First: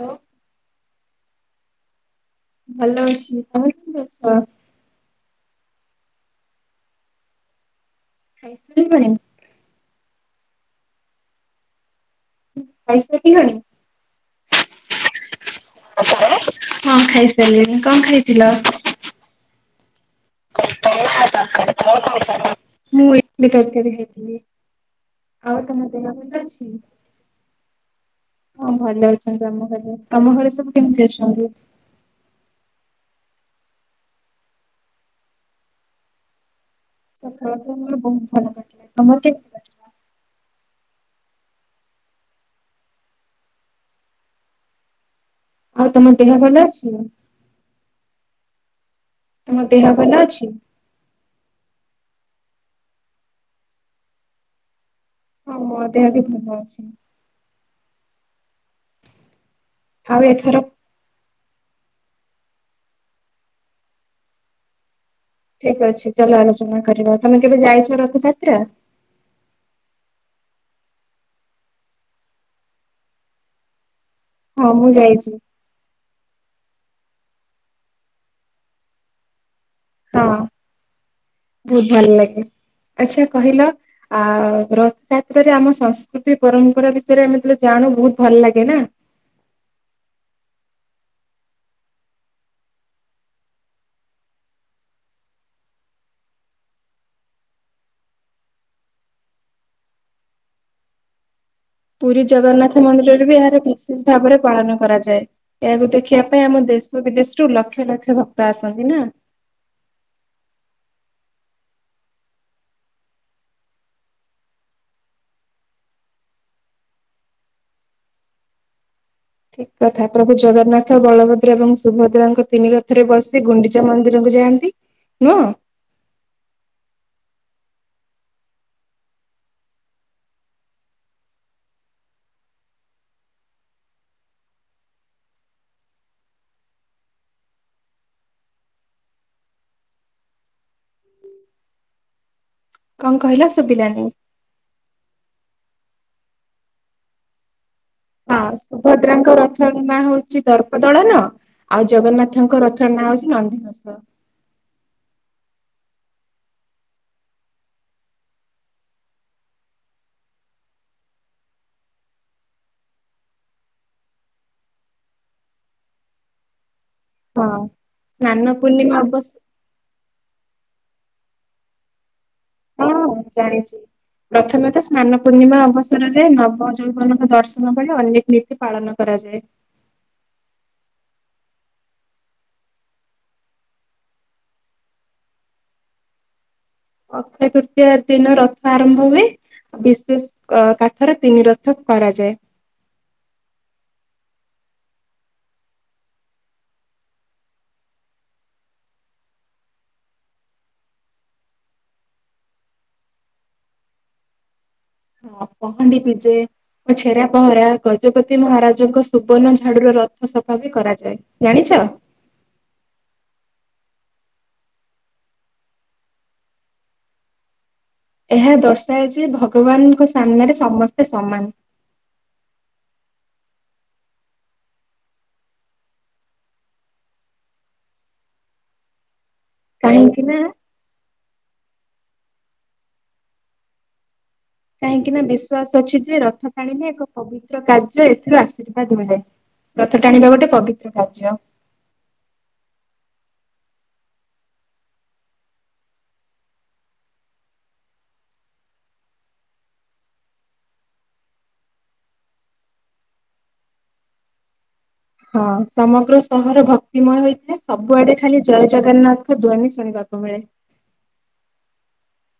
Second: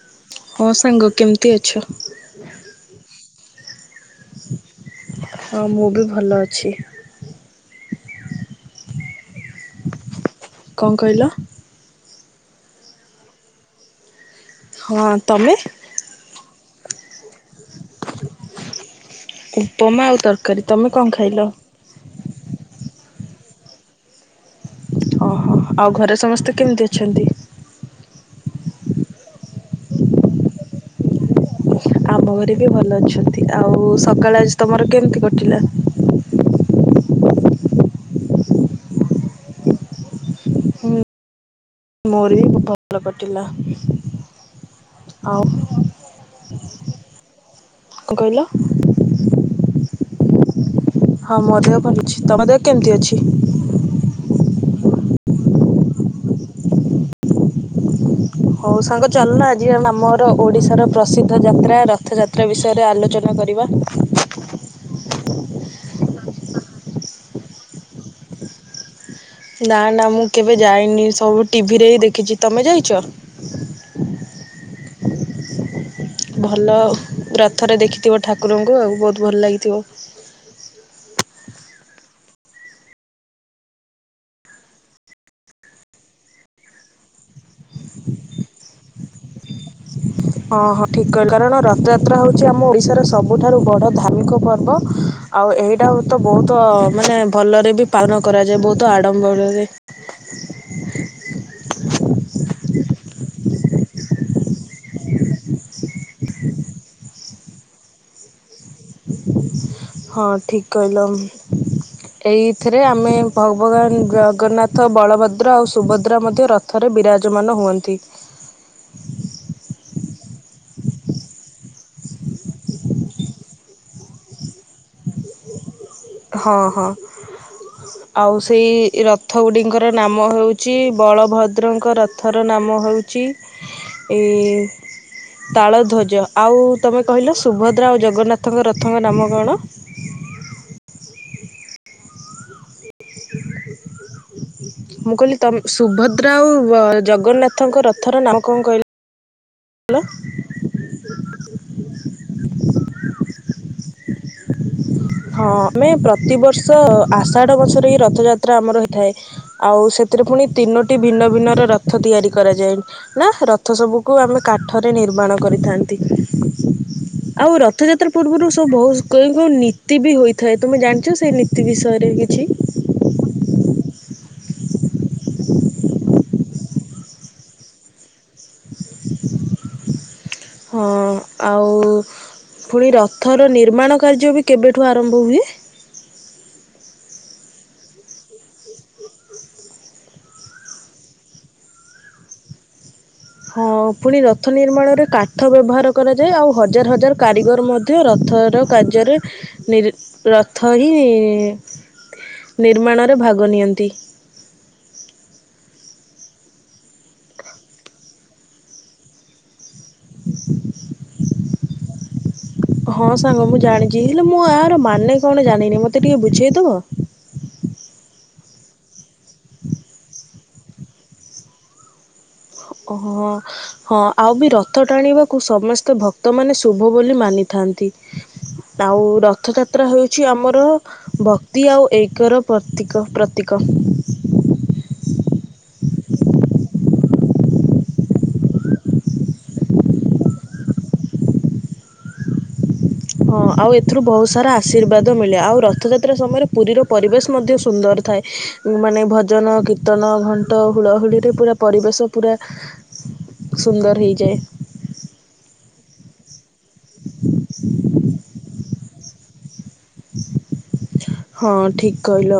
Hello ଭୋ ସାଙ୍ଗ କେମିତି ଅଛ? ଭଲ ଅଛି ତମେ କେମିତି କଣ? ହଁ, ମୁଁ ବି ଭଲ ଅଛି। ଖାଇସାରିଲଣି। କଣ କହିଲ? ଖାଇସାରିଲଣି। ହଁ, ତମେ। ହଁ, ଖାଇସାରିଲିଣି କଣ ଖାଇଥିଲ? ଉପମା ଆଉ ତର [unintelligible] ମୁଁ ଇଟିଲି ତରକାରୀ ଖାଇଥିଲି। ଓହୋ ତମ ଆଉ ଦେହ ଘରେ ଭଲ ସମସ୍ତେ ଅଛି? କେମିତି ଅଛନ୍ତି? ହଁ ଭଲ ଅଛନ୍ତି ଆମ ଘରେ। ତମ ଘରେ ସବୁ କେମିତି ଅଛନ୍ତି? ଆମ ଘରେ ବି ଭଲ ଅଛନ୍ତି। ଆଉ ସକାଳେ ଆଜି ତମର କେମିତି କଟିଲା? ସକାଳ ତ ମୋର ବହୁତ ଭଲ କଟିଲା ତମର କେମିତି କଟିଲା। ହୁଁ ମୋର ବି ଭଲ କଟିଲା ଆଉ ଆଉ ତମ ଦେହ ଭଲ ଅଛି। କଣ କହିଲ? ତମ ଦେହ ଭଲ ଅଛି। ହଁ ମୋ ଦେହ ଭଲ ଅଛି। ତମ ଦେହ କେମିତି ଅଛି? ହଁ, ମୋ ଦେହ ବି ଭଲ ଅଛି। ହଉ ସାଙ୍ଗ ଚାଲିଲା ଆଜି ଆଉ ଆମର ଏଥର ଓଡିଶାର ପ୍ରସିଦ୍ଧ ଯାତ୍ରା ରଥଯାତ୍ରା ବିଷୟରେ ଆଲୋଚନା କରିବା। ଠିକ ଅଛି ଚାଲ ଆଲୋଚନା କରିବା ତମେ କେବେ ଯାଇଛ ରଥଯାତ୍ରା। ନା ନା ମୁଁ କେବେ ଯାଇନି ସବୁ ଟିଭିରେ ହିଁ ଦେଖିଛି ତମେ ଯାଇଛ। ହଁ, ମୁଁ ଯାଇଛି। ଭଲ ରଥରେ ଦେଖିଥିବ ଠାକୁରଙ୍କୁ ଆଉ ବହୁତ ଭଲ ଲାଗିଥିବ। ହଁ ବହୁତ ଭଲ ଲାଗେ। ଆଚ୍ଛା କହିଲ, ଆ ରଥଯାତ୍ରାରେ ଆମ ସଂସ୍କୃତି ପରମ୍ପରା ବିଷୟରେ ଆମେ ସେ ଆଣୁ ବହୁତ ଭଲ ଲାଗେ ନା। ହଁ ହଁ ଠିକ୍ କହିଲ କାରଣ ରଥଯାତ୍ରା ହେଉଛି ଆମ ଓଡ଼ିଶାର ସବୁଠାରୁ ବଡ଼ ଧାର୍ମିକ ପର୍ବ। ଆଉ ଏଇଟାକୁ ତ ବହୁତ ମାନେ ଭଲରେ ବି ପାଳନ କରାଯାଏ ବହୁତ ଆଡ଼ମ୍ବରରେ। ପୁରୀ ଜଗନ୍ନାଥ ମନ୍ଦିରରେ ବି ଏହାର ବିଶେଷ ଭାବରେ ପାଳନ। କରାଯାଏ ଏହାକୁ ଦେଖିବା ପାଇଁ ଆମ ଦେଶ ବିଦେଶରୁୁ ଲକ୍ଷ ଲକ୍ଷ ଭକ୍ତ ଆସନ୍ତି ନା। ହଁ ଠିକ କହିଲ। ଏଇଥିରେ ଆମେ ଭଗବାନ ଜଗନ୍ନାଥ ବଳଭଦ୍ର ଆଉ ସୁଭଦ୍ରା ମଧ୍ୟ ରଥ ଥରେ ବିରାଜମାନ ହୁଅନ୍ତି। ଠିକ କଥା ପ୍ରଭୁ ଜଗନ୍ନାଥ, ବଳଭଦ୍ର ଏବଂ ସୁଭଦ୍ରାଙ୍କ ତିନି ରଥରେ ବସି ଗୁଣ୍ଡିଚା ମନ୍ଦିରକୁ ଯାଆନ୍ତି। ନୂଅଁ ହଁ ହଁ ଆଉ ସେଇ ରଥଗୁଡିଙ୍କର ନାମ ହେଉଛି ବଳଭଦ୍ରଙ୍କ ରଥର ନାମ ହଉ ଛି ଏଇ ତାଳଧ୍ୱଜ ଆଉ ତମେ କହିଲ ସୁଭଦ୍ରା ଆଉ ଜଗନ୍ନାଥଙ୍କ ରଥଙ୍କ ନାମ କଣ? କଣ କହିଲ ଶୁଭିଲାନି? ମୁଁ କହିଲି ତମେ ସୁଭଦ୍ରା ଆଉ ଜଗନ୍ନାଥଙ୍କ ର ହଁ ସୁଭଦ୍ରାଙ୍କ ରଥର ନା ହଉଛି ଉଛି ଦର୍ପଦଳନ ଆଉ ଜଗନ୍ନାଥଙ୍କ ରଥର ନାଁ ହଉଛି ନନ୍ଦିଘୋସ। ହଁ ଆମେ ପ୍ରତିବର୍ଷ ଆଷାଢ ମାସରେ ହିଁ ରଥଯାତ୍ରା ଆମର ହେଇଥାଏ ଆଉ ସେଥିରେ ପୁଣି ତିନୋଟି ଭିନ୍ନ ଭିନ୍ନ ରଥ ତିଆରି କରାଯାଏ ନା ରଥ ସବୁକୁ ଆମେ କାଠରେ ନିର୍ମାଣ କରିଥାନ୍ତି ହଁ ଆଉ ରଥଯାତ୍ରା ପୂର୍ବରୁ ସ୍ନାନ ସବୁ ପୂର୍ଣ୍ଣିମା ବହୁତ ଅବସ କେଉଁ କେଉଁ ନି ନୀତି ବି ହୋଇଥାଏ ତୁମେ ଜାଣିଛ ସେଇ ନୀତି ବିଷୟରେ କିଛି ହଁ ଜାଣିଛି ପ୍ରଥମେ ତ ସ୍ନାନ ପୂର୍ଣ୍ଣିମା ଅବସରରେ ନବ ଯେଉମାନାନଙ୍କ ଦର୍ଶନ ବ ଅନେକ ନୀତି ପାଳନ କରାଯାଏ ହଁ ଆଉ ପୁଣି ରଥର ନିର୍ମାଣ କାର୍ଯ୍ୟ ବି କେବେଠୁ ଆରମ୍ଭ ହୁଏ ଅକ୍ଷୟ ତୃତୀୟା ଦିନ ରଥ ଆରମ୍ଭ ହୁଏ। ବିଶେଷ କାଠରେ ତିନି ରଥ କରାଯାଏ। ହଁ ପୁଣି ରଥ ନିର୍ମାଣରେ କାଠ ବ୍ୟବହାର କରାଯାଏ ଆଉ ହଜାର ହଜାର କାରିଗର ମ ରଥ କାର୍ଯ୍ୟରେ ନିର ରଥ ହିଁ ନିର୍ମାଣରେ ଭାଗ ନିଅନ୍ତି ହଁ ପହାଡି ପିଜେ ଓ ଛେରା ପହଁରା ଗଜପତି ମହାରାଜଙ୍କ ସୁବର୍ଣ୍ଣ ଝାଡୁର ରଥ ଫ ସଫା ବି କରାଯାଏ ଜାଣିଛ ହଁ ସାଙ୍ଗ ମୁଁ ଜାଣିଛି ହେଲେ ମୁଁ ଆର ମାନେ କଣ ଜାଣିନି ମତେ ଟିକେ ବୁଝେଇଦବ? ଏହା ଦର୍ଶାଏଜେ ଭଗବାନଙ୍କ ସାମ୍ନାରେ ସମସ୍ତେ ସମାନ ଓହୋ ହଁ ଆଉ ବି ରଥ ଟାଣିବାକୁ ସମସ୍ତେ ଭକ୍ତମାନେ ଶୁଭ ବୋଲି ମାନିଥାନ୍ତି ଆଉ ର ରଥଯାତ୍ରା କାହିଁକି ହେଉଛି ନା ଆମର ଭକ୍ତି ଆଉ ଏକର ପ୍ରତୀକ ପ୍ରତୀକ କାହିଁକି ନା ବିଶ୍ବାସ ଅଛି ଯେ ରଥ ଟାଣିଲେ ଏକ ପବିତ୍ର କାର୍ଯ୍ୟ ଏଥିରୁ ଆଶୀର୍ବାଦ ମିଳେ ରଥ ଟାଣିବା ଗୋଟେ ପବିତ୍ର କାର୍ଯ୍ୟ ହଁ ଆଉ ଏଥିରୁ ବହୁତ ସାରା ଆଶୀର୍ବାଦ ମିଳେ ଆଉ ରଥଯାତ୍ରା ସମୟରେ ପୁରୀର ପରିବେଶ ମଧ୍ୟ ସୁନ୍ଦର ଥାଏ। ମାନେ ଭଜନ କୀର୍ତ୍ତନ ଘଣ୍ଟ ହୁଳାହୁଳିରେ ପୁରା ପରିବେଶ ପୁରା [inaudible] ସୁନ୍ଦର ହେଇଯାଏ। ହଁ ସମଗ୍ର ସହର ଭକ୍ତିମୟ ହୋଇଥାଏ ସବୁଆଡେ ଖାଲି ଜୟ ଜଗନ୍ନାଥଙ୍କ ଧ୍ୱନି ଶୁଣିବାକୁ ମିଳେ ହଁ ଠିକ କହିଲ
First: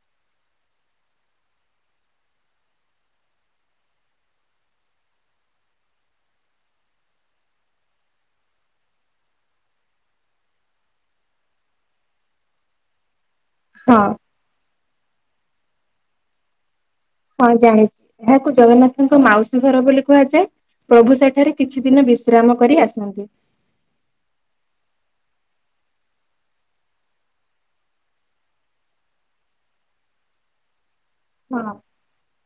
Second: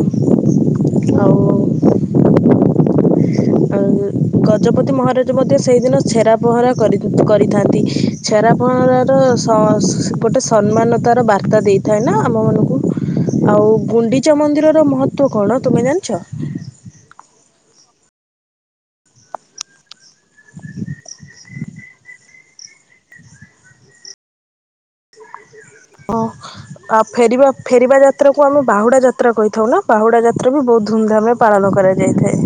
ଆଉ [inaudible] ଆ ଗଜପତି ମହାରାଜ ମଧ୍ୟ ସେଇଦିନ ଛେରା ପହଁରା କରି କରିଥାନ୍ତି ଛେରା ପହଁରା ଗୋଟେ ସମ୍ମାନତାର ବାର୍ତ୍ତା ଦେଇଥାଏ ନା ଆମ ମାନଙ୍କୁ ଆଉ ହଁ ଗୁଣ୍ଡିଚା ମନ୍ଦିରର ମହତ୍ୱ କଣ ତୁମେ ଜାଣିଛ? ହଁ ଜାଣିଛି ଏହାକୁ ଜଗନ୍ନାଥଙ୍କ ମାଉସୀ ଘର ବୋଲି କୁହାଯାଏ। ପ୍ରଭୁ ସେଠାରେ କିଛି ଦିନ ବିଶ୍ରାମ କରି ଆସନ୍ତି। ଓ ଆଉ ଫେରିବା ଫେରିବା ଯାତ୍ରାକୁ ଆମେ ବାହୁଡ଼ା ଯାତ୍ରା କହିଥାଉ ନା ବାହୁଡ଼ା ଯାତ୍ରା ବି ବହୁତ ଧୁମଧାମେ ହଁ ପାଳନ କରାଯାଇଥାଏ।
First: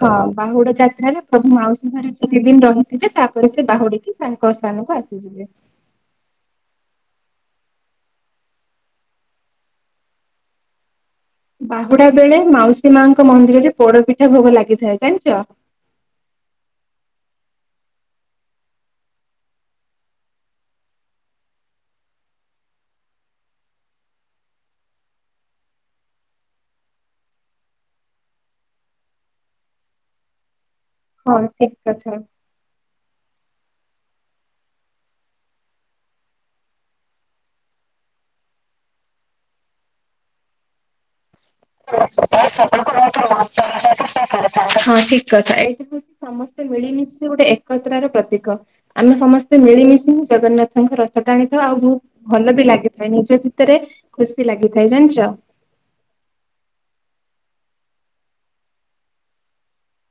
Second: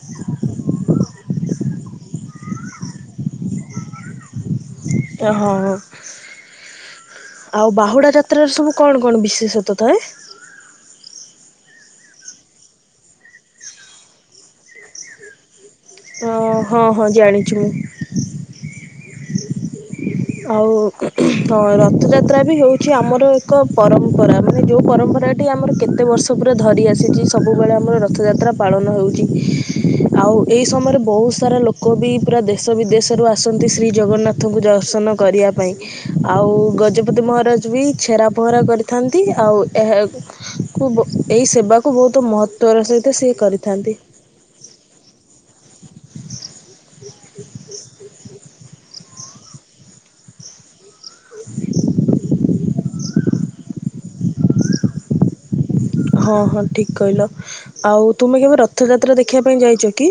ହଁ ବାହୁଡ଼ା ଯାତ୍ରାରେ ପ୍ରଭୁ ମାଉସୀ ଘରେ କିତେ ଦିନ ରହିଥିବେ ତାପରେ ସେ ବାହୁଡି ବେ। ତା [unintelligible] ତ ହଁ ଆଉ ବାହୁଡା ଯାତ୍ରାର ସବୁ କଣ କଣ ବିଶେଷତ ଥାଏ। ବାହୁଡା ବେଳେ ମାଉସୀ ମାଙ୍କ ମନ୍ଦିରରେ ପୋଡପିଠା ଭୋଗ ଲାଗିଥାଏ ଜାଣିଛ? ଅ ହଁ ହଁ ଜାଣିଛୁ ମୁ। ଆଉ ହ ରଥଯାତ୍ରା ବି ହଉଛି ଆମର ଏକ ପରମ୍ପରା ମାନେ ଯୋଉ ପରମ୍ପରା ସେଠି ଆମର କେତେ ବର୍ଷ ପୁରା ଧରି ଆସିଛି ସବୁବେଳେ ଆମର ରଥଯାତ୍ରା ପାଳନ ହେଉଛି ଆଉ ଏଇ ସମୟରେ ବହୁତ ହଁ ସାରା ଠିକ ଲୋକ ବି କଥା। ପୁରା ଦେ ଦେଶ ବିଦେଶରୁ ଆସନ୍ତି ଶ୍ରୀ ଜଗନ୍ନାଥଙ୍କୁ ଦର୍ଶନ କରିବା ପାଇଁ। ଆଉ ଗଜପତି ମହାରାଜ ବି ଛେରା ଫହଁରା କରିଥାନ୍ତି ଆଉ ଏହା କୁ ବ ଏହି ସେବା [unintelligible] ହଁ ଠିକ କଥା ଏଇଠି ହଉଛି ସମସ୍ତେ ମିଳିମିଶି ଗୋଟେ ଏକତ୍ର ର ପ୍ରତୀକ। ଆମେ ସମସ୍ତେ ମିଳିମିଶି ଜଗନ୍ନାଥଙ୍କ ରଥ ଟାଣି ଥାଉ ଆଉ ବହୁତ ଭଲ ବି ଲାଗେ। ନିଜ ଭିତରେ ଖୁସି ଲାଗିଥାଏ ଜାଣିଛ। ହଁ ହଁ ଠିକ କହିଲ ଆଉ ତୁମେ କେବେ ରଥଯାତ୍ରା ଦେଖିବା ପାଇଁ ଯାଇଛ କି?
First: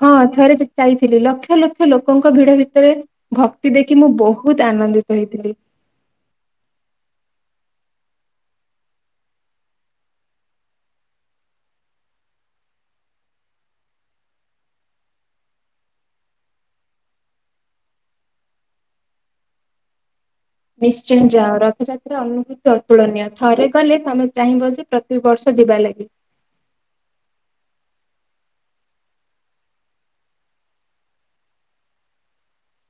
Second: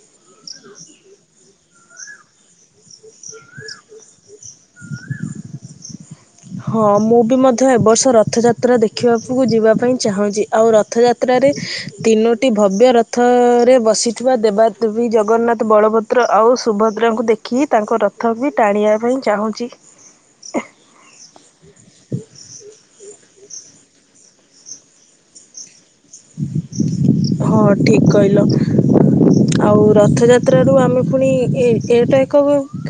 ହଁ ଥରେ ଯାଇଥିଲି ଲକ୍ଷ ଲକ୍ଷ ଲୋକଙ୍କ ଭିଡ ଭିତରେ ଭକ୍ତି ଦେଖି ମୁଁ ବହୁତ ଆନନ୍ଦିତ ହେଇଥିଲି। ହଁ ମୁଁ ବି ମଧ୍ୟ ଏବର୍ଷ ରଥଯାତ୍ରା ଦେଖିବାକୁ ଯିବା ପାଇଁ ଚାହୁଁଛି ଆଉ ରଥଯାତ୍ରା ଯାତ୍ରାରେ ତିନୋଟି ଭବ୍ୟ ରଥରେ ବସିଥିବା ଦେବାଦେବୀ ଜଗନ୍ନାଥ ବଳଭଦ୍ର ଦ୍ର ଆଉ ସୁଭଦ୍ରାଙ୍କୁ ଦେଖି ତାଙ୍କ ରଥ ବି ଟାଣିବା ପାଇଁ ଚାହୁଁଛି। ନିଶ୍ଚୟ ଯାଅ ରଥଯାତ୍ରା ଅନୁଭୂତି ଅତୁଳନୀୟ। ଥରେ କଲେ ତମେ ଚାହିଁବ ଯେ ପ୍ରତି ବର୍ଷ ଯିବା ଲାଗି। ହଁ ଠିକ କହିଲ। ଆଉ ରଥଯାତ୍ରାରୁୁ ଆମେ ପୁଣି ଏଇଟା ଏକ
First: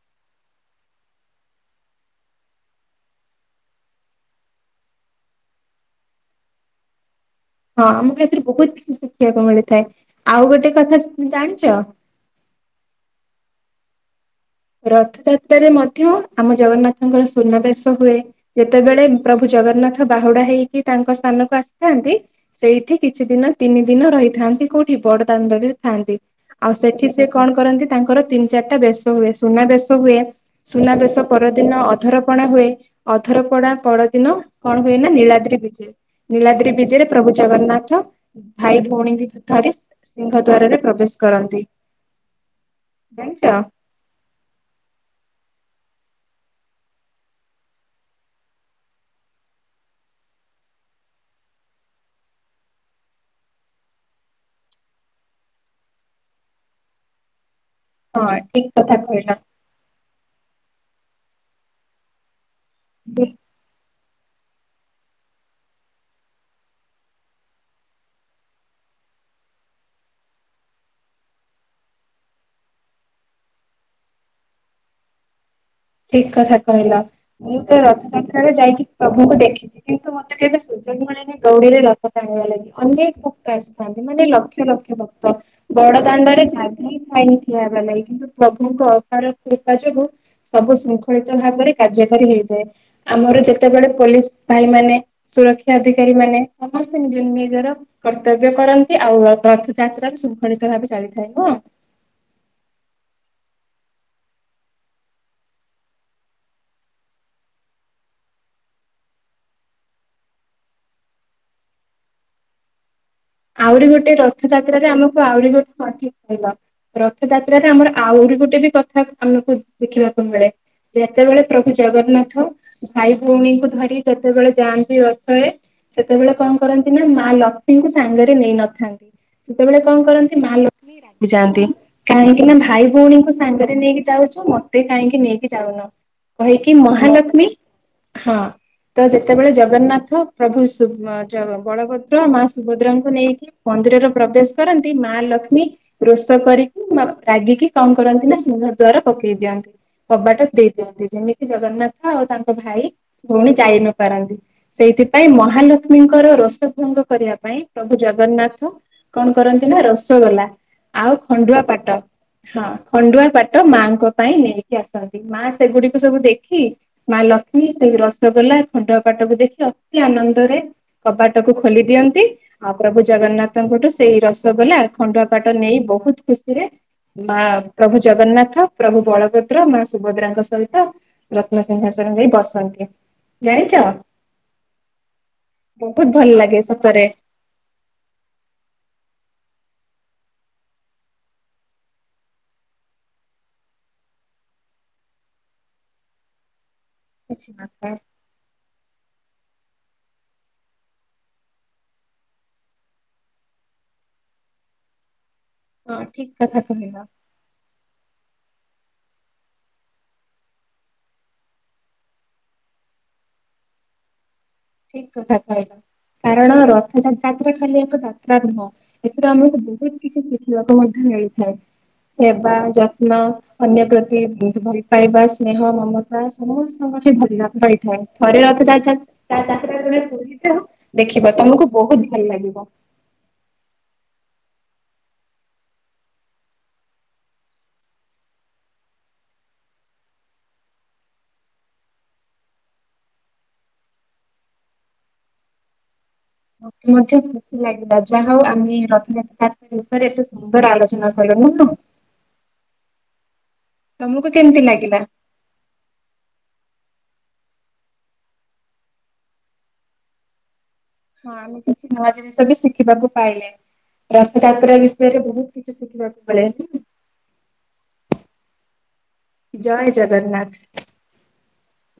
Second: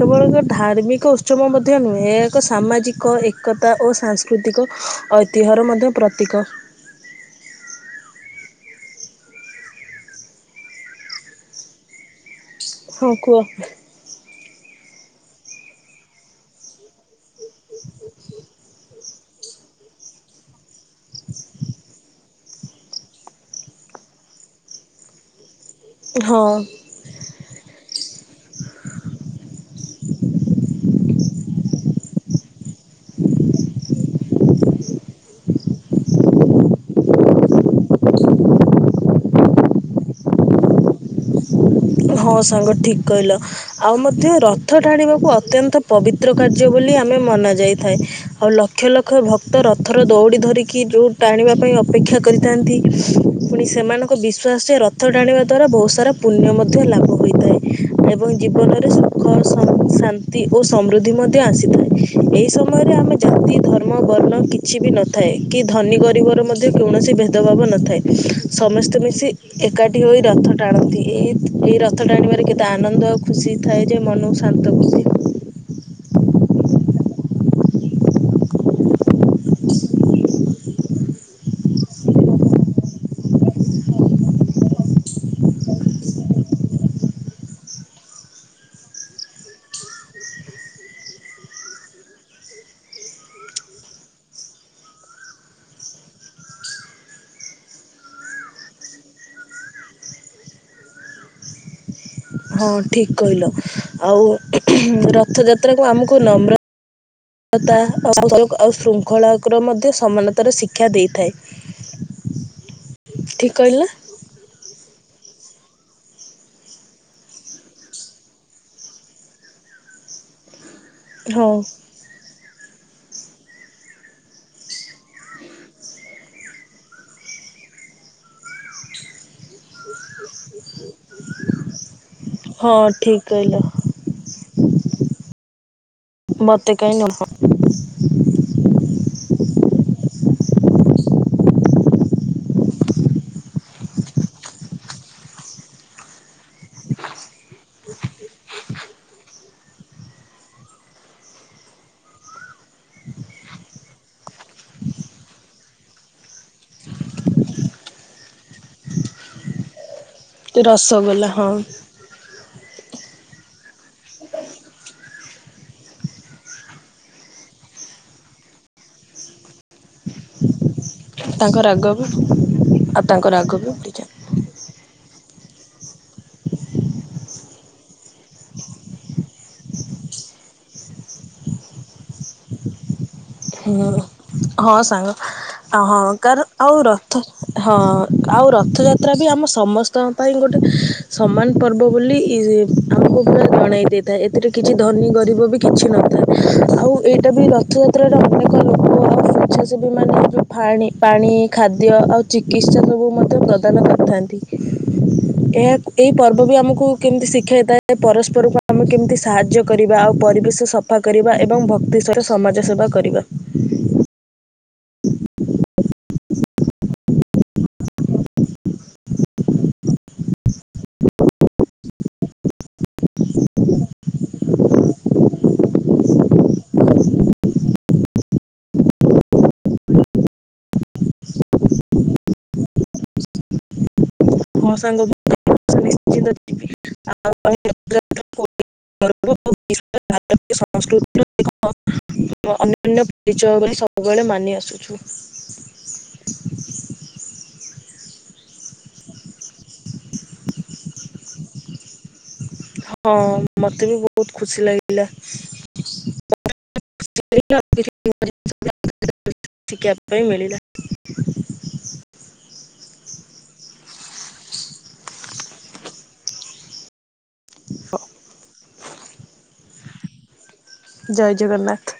କେବଳ ଏକ ଧାର୍ମିକ ଉମ ମଧ୍ୟ ନୁହେଁ ଏହା ଏକ ସାମାଜିକ ଏକତା ଓ ସାଂସ୍କୃତିକ ଐତିହ୍ୟର ମଧ୍ୟ ପ୍ରତୀକ। ହଁ ଆମକୁ ଏଥିରୁ ବହୁତ କିଛି ଶିଖିବାକୁ ମିଳିଥାଏ ଆଉ ଗୋଟେ କଥା ଜାଣିଛ? ହଁ କୁହ? ରଥଯାତ୍ରାରେ ମଧ୍ୟ ଆମ ଜଗନ୍ନାଥଙ୍କର ସୁନାବେସ ହୁଏ ଯେତେବେଳେ ପ୍ରଭୁ ଜଗନ୍ନାଥ ବାହୁଡା ହେଇକି ତାଙ୍କ ସ୍ଥାନକୁ ଆସିଥାନ୍ତି। ସେଇଠି କିଛି ଦିନ ତିନି ଦିନ ରହିଥାନ୍ତି କୋଉଠି ବଡ ତାଣ୍ଡରେ ଥାନ୍ତି ହଁ ଆଉ ସେଠି ସେ କଣ କରନ୍ତି ତାଙ୍କର ତିନି ଚାରିଟା ବେଶ ହୁଏ ସୁନା ବେଶ ହୁଏ। ସୁନାବେଶ ପରଦିନ ଅଧରପଣା ହୁଏ। ଅଧର ପଡା ପରଦିନ କଣ ହୁଏ ନା ନୀଳାଦ୍ରି ବିଜେ ନୀଲାଦ୍ରି ବିଜେରେ ପ୍ରଭୁ ଜଗନ୍ନାଥ ଭାଇ ଭଉଣୀ କି ଧରି ସିଂହ ଦ୍ୱାରରେ ପ୍ରବେଶ କରନ୍ତି। ହଁ ସାଙ୍ଗ ଠିକ କହିଲ। ଜାଣିଛ? ଆଉ ମଧ୍ୟ ରଥ ଟଣିବାକୁ ଅତ୍ୟନ୍ତ ପବିତ୍ର କାର୍ଯ୍ୟ ବୋଲି ଆମେ ମନାଯାଇଥାଏ। ଆଉ ଲକ୍ଷ ଲକ୍ଷ ଭକ୍ତ ରଥର ଦଉଡି ଧରିକି ଯୋଉ ଟାଣିବା ପାଇଁ ଅପେକ୍ଷା କରି ଥାନ୍ତି ପୁଣି ସେମାନଙ୍କ ବିଶ୍ୱାସରେ ରଥ ଟାଣିବା ଦ୍ୱାରା ବହୁତ ସାରା ପୁଣ୍ୟ ମଧ୍ୟ ମଧ୍ୟ ଲାଭ ହୋଇଥାଏ ଏବଂ ହଁ ଠିକ ଜୀବନରେ କଥା ସୁଖ କହିଲ। ଶାନ୍ତି ନ୍ତି ଓ ସମୃଦ୍ଧି ମଧ୍ୟ ଆସିଥାଏ ଏହି ସମୟରେ ଆମେ ହୁଁ। ଜାତି ଧର୍ ମ ବର୍ଣ୍ଣ କିଛି ବି ନଥାଏ କି ଧନୀ ଗରିବର ମଧ୍ୟ କୌଣସି ଭେଦଭାବ ନଥାଏ। ସମସ୍ତେ ମିଶି ଏକାଠି ହୋଇ ରଥ ଟାଣନ୍ତି ଏହି ଏଇ ରଥ ଟାଣିବାରେ କେତେ ଆନନ୍ଦ ଆଉ ଖୁସି ଥାଏ ଯେ ମନକୁ ଶାନ୍ତ ଖୁସି ଠିକ କଥା କହିଲା ମୁଁ ତ ରଥଯାତ୍ରାରେ ଯାଇକି ପ୍ରଭୁଙ୍କୁ ଦେଖି କିନ୍ତୁ ମତେ କେବେ ସୁଜଗ ମିଳିନି ଦୌଡିରେ ରଥ ଟାଣିବା ଲାଗି ଅନେକ ଭକ୍ତ ଆସିଥାନ୍ତି ମାନେ ଲକ୍ଷ ଲକ୍ଷ ଭକ୍ତ। ବଡ ଦାଣ୍ଡରେ ଜାଗି ପାଏନି ଠିଆ ହେବା ଲାଗି କିନ୍ତୁ ପ୍ରଭୁଙ୍କ ଅପର କୃପା ଯୋଗୁ ସବୁ ଶୃଙ୍ଖଳିତ ଭାବରେ କାର୍ଯ୍ୟକାରୀ ହେଇଯାଏ ଆମର ଯେତେବେଳେ ପୋଲିସ୍ ଭାଇ ମାନେ ସୁରକ୍ଷା ଅଧିକାରୀ ମାନେ ସମସ୍ତେ ନିଜ ନିଜର କର୍ତ୍ତବ୍ୟ କରନ୍ତି ଆଉ ରଥଯାତ୍ରା ଶୃଙ୍ଖଳିତ ଭାବେ ଚାଲିଥାଏ ନୁହଁ ହଁ ଠିକ୍ କହିଲ ଆଉ ରଥଯାତ୍ରା କୁ ଆମକୁ ନମ ନର୍ମତା ଶୃଙ୍ଖଳା ମଧ୍ୟ ସମାନତାର ଶିକ୍ଷା ଦେଇଥାଏ ହୁଁ ହୁଁ ଠିକ୍ କହିଲି ଆହୁରି ନା? ଗୋଟେ ରଥଯାତ୍ରାରେ ଆମକୁ ଆହୁରି ଗୋଟେ ସଠିକ୍ କହିଲ ରଥଯାତ୍ରାରେ ଆମର ଆହୁରି ଗୋଟେ ବି କଥା ଆମକୁ ଶିଖିବାକୁ ମିଳେ ଯେତେବେଳେ ହଁ ପ୍ରଭୁଜଗନ୍ନାଥ ଭାଇ ଭଉଣୀଙ୍କୁ ଧରିକି ଯେତେବେଳେ ଯାଆନ୍ତି ରଥରେ ସେତେବେଳେ କଣ କରନ୍ତି ନା ମା ଲକ୍ଷ୍ମୀଙ୍କୁ ସାଙ୍ଗରେ ନେଇନଥାନ୍ତି ସେତେବେଳେ କଣ କରନ୍ତି ମା ଲକ୍ଷ୍ମୀ ରାଗିଯାଆନ୍ତି କାହିଁକି ନା ହଁ ଭାଇ ଠିକ୍ ଭଉଣୀଙ୍କୁ କହିଲ ସାଙ୍ଗରେ ନେଇକି ଯାଉଛ ମତେ କାହିଁକି ନେଇକି ଯାଉନ ମତେ କହିକି କାହିଁ ନୁହଁ ମହାଲକ୍ଷ୍ମୀ ହଁ ତ ଯେତେବେଳେ ଜଗନ୍ନାଥ ପ୍ରଭୁ ବଳଭଦ୍ର ମା ସୁଭଦ୍ରାଙ୍କୁ ନେଇକି ମନ୍ଦିରରେ ପ୍ରବେଶ କରନ୍ତି ମା ଲକ୍ଷ୍ମୀ ରୋଷ କରିକି ରାଗିକି କଣ କରନ୍ତି ନା ସିଂଙ୍ଗ ଦ୍ଵାର ପକେଇ ଦିଅନ୍ତି କବାଟ ଦେଇ ଦିଅନ୍ତି ଯେମିତି ଜଗନ୍ନାଥ ଆଉ ତାଙ୍କ ଭାଇ ଭଉଣୀ ଯାଇ ନ ପାରନ୍ତି ସେଇଥିପାଇଁ ମହାଲକ୍ଷ୍ମୀଙ୍କର ରୋସ ଭଙ୍ଗ କରିବା ପାଇଁ ପ୍ରଭୁ ଜଗନ୍ନାଥ କଣ କରନ୍ତି ନା ରସଗୋଲା ଆଉ ରସଗୋଲା ହଁ ଖଣ୍ଡୁଆ ପାଟ ହଁ ଖଣ୍ଡୁଆ ପାଟ ମାଙ୍କ ପାଇଁ ନେଇକି ଆସନ୍ତି ମା ସେଗୁଡିକୁ ସବୁ ଦେଖି ମା ଲକ୍ଷ୍ମୀ ସେ ରସଗୋଲା ଖଣ୍ଡୁଆ ପାଟକୁ ଦେଖି ଅତି ଆନନ୍ଦରେ କବାଟକୁ ତାଙ୍କ ରାଗ ଖୋଲି ବି ଦିଅନ୍ତି ଆଉ ପ୍ରଭୁ ତାଙ୍କ ରାଗ ଜଗନ୍ନାଥଙ୍କଠୁ ବି ସେଇ ରସଗୋଲା ଖଣ୍ଡୁଆ ପାଟ ନେଇ ବହୁତ ଖୁସିରେ ମା ପ୍ରଭୁ ଜଗନ୍ନାଥ ପ୍ରଭୁ ବଳଭଦ୍ର ମା ସୁଭଦ୍ରାଙ୍କ ସହିତ ରତ୍ନସିଂହାସନ ଦେଇ ବସନ୍ତି ଜାଣିଛ ହଁ ହଁ ସାଙ୍ଗ ଆ ବହୁତ ହଁ ଭଲ କାର ଲାଗେ ଆଉ ସତରେ। ରଥ ହଁ ଆଉ ରଥଯାତ୍ରା ବି ଆମ ସମସ୍ତଙ୍କ ପାଇଁ ଗୋଟେ ସମାନ ପର୍ବ ବୋଲି ଆମକୁ ପୁରା ଜଣେଇ ଦେଇଥାଏ ଏଥିରେ କିଛି ଧନୀ ଗରିବ ବି କିଛି ନଥାଏ ଆଉ ଏଇଟା ବି ରଥ ସେଠିମାନେ ଯେଉଁ ଫାଣି ପାଣି ଖାଦ୍ୟ ଆଉ ଚିକିତ୍ସା ସବୁ ମଧ୍ୟ ପ୍ରଦାନ କରିଥାନ୍ତି ଏହା ହଁ ଏଇ ଠିକ ପର୍ବ ବି କଥା ଆମକୁ କହିଲ। କେମିତି ଶିଖାଇଥାଏ ପରସ୍ପରକୁ ଆମେ କେମିତି ସାହାଯ୍ୟ କରିବା ଆଉ ପରିବେଶ ସଫା କରିବା ଏବଂ ଭକ୍ତିଶ୍ବରେ ସମାଜ ସେବା କରିବା ଠିକ୍ କଥା କହିଲ କାରଣ ରଥ ଯାତ୍ରା ଖାଲି ଏକ ଯାତ୍ରା ନୁହଁ ଏଥିରେ ଆମକୁ ବହୁତ କିଛି ଶିଖିବାକୁ ମଧ୍ୟ ମିଳେ ସେବା ଯତ୍ନ ଅନ୍ୟ ପ୍ରତି ସେ ବହୁତ ଭଲ ପାଇବା ସ୍ନେହ ମମତା ସମସ୍ତଙ୍କଠି ଭଲ ପାଇଥାଏ ଥରେ ରଥଯାତ୍ରା ଯାହା ଯାତ୍ରା କରିବାକୁ ଦେଖିବ ତମକୁ ବହୁତ ଭଲ ଲାଗିବ ହଁ ସାଙ୍ଗ ନିଶ୍ଚିତ ଯିବି ଭାରତୀୟ ସଂସ୍କୃତିର ଅନ୍ୟ ପରିଚୟ ନାହିଁ ସବୁବେଳେ ମାନି ଆସୁଛୁ ମତେ ମଧ୍ୟ ଖୁସି ଲାଗିଲା ଯାହା ହଉ ଆମେ ରଥଯାତ୍ରା ନିସାରେ ଏତେ ସୁନ୍ଦର ଆଲୋଚନା କରିବା ଭୁଲ? ହଁ ମୋତେ ବି ତମକୁ ବହୁତ କେମିତି ଖୁସି ଲାଗିଲା। [inaudible] ଶିଖିବା ପାଇଁ ମିଳିଲା। ହଁ ଆମେ କିଛି ନୂଆ ଜିନିଷ ବି ଶିଖିବାକୁ ପାଇଲେ। ରଥଯାତ୍ରା ବିଷୟରେ ବହୁତ କିଛି ଶିଖିବାକୁ ମିଳେ। [unintelligible] ଜୟ ଜଗନ୍ନାଥ। ଜୟ ଜଗନ୍ନାଥ।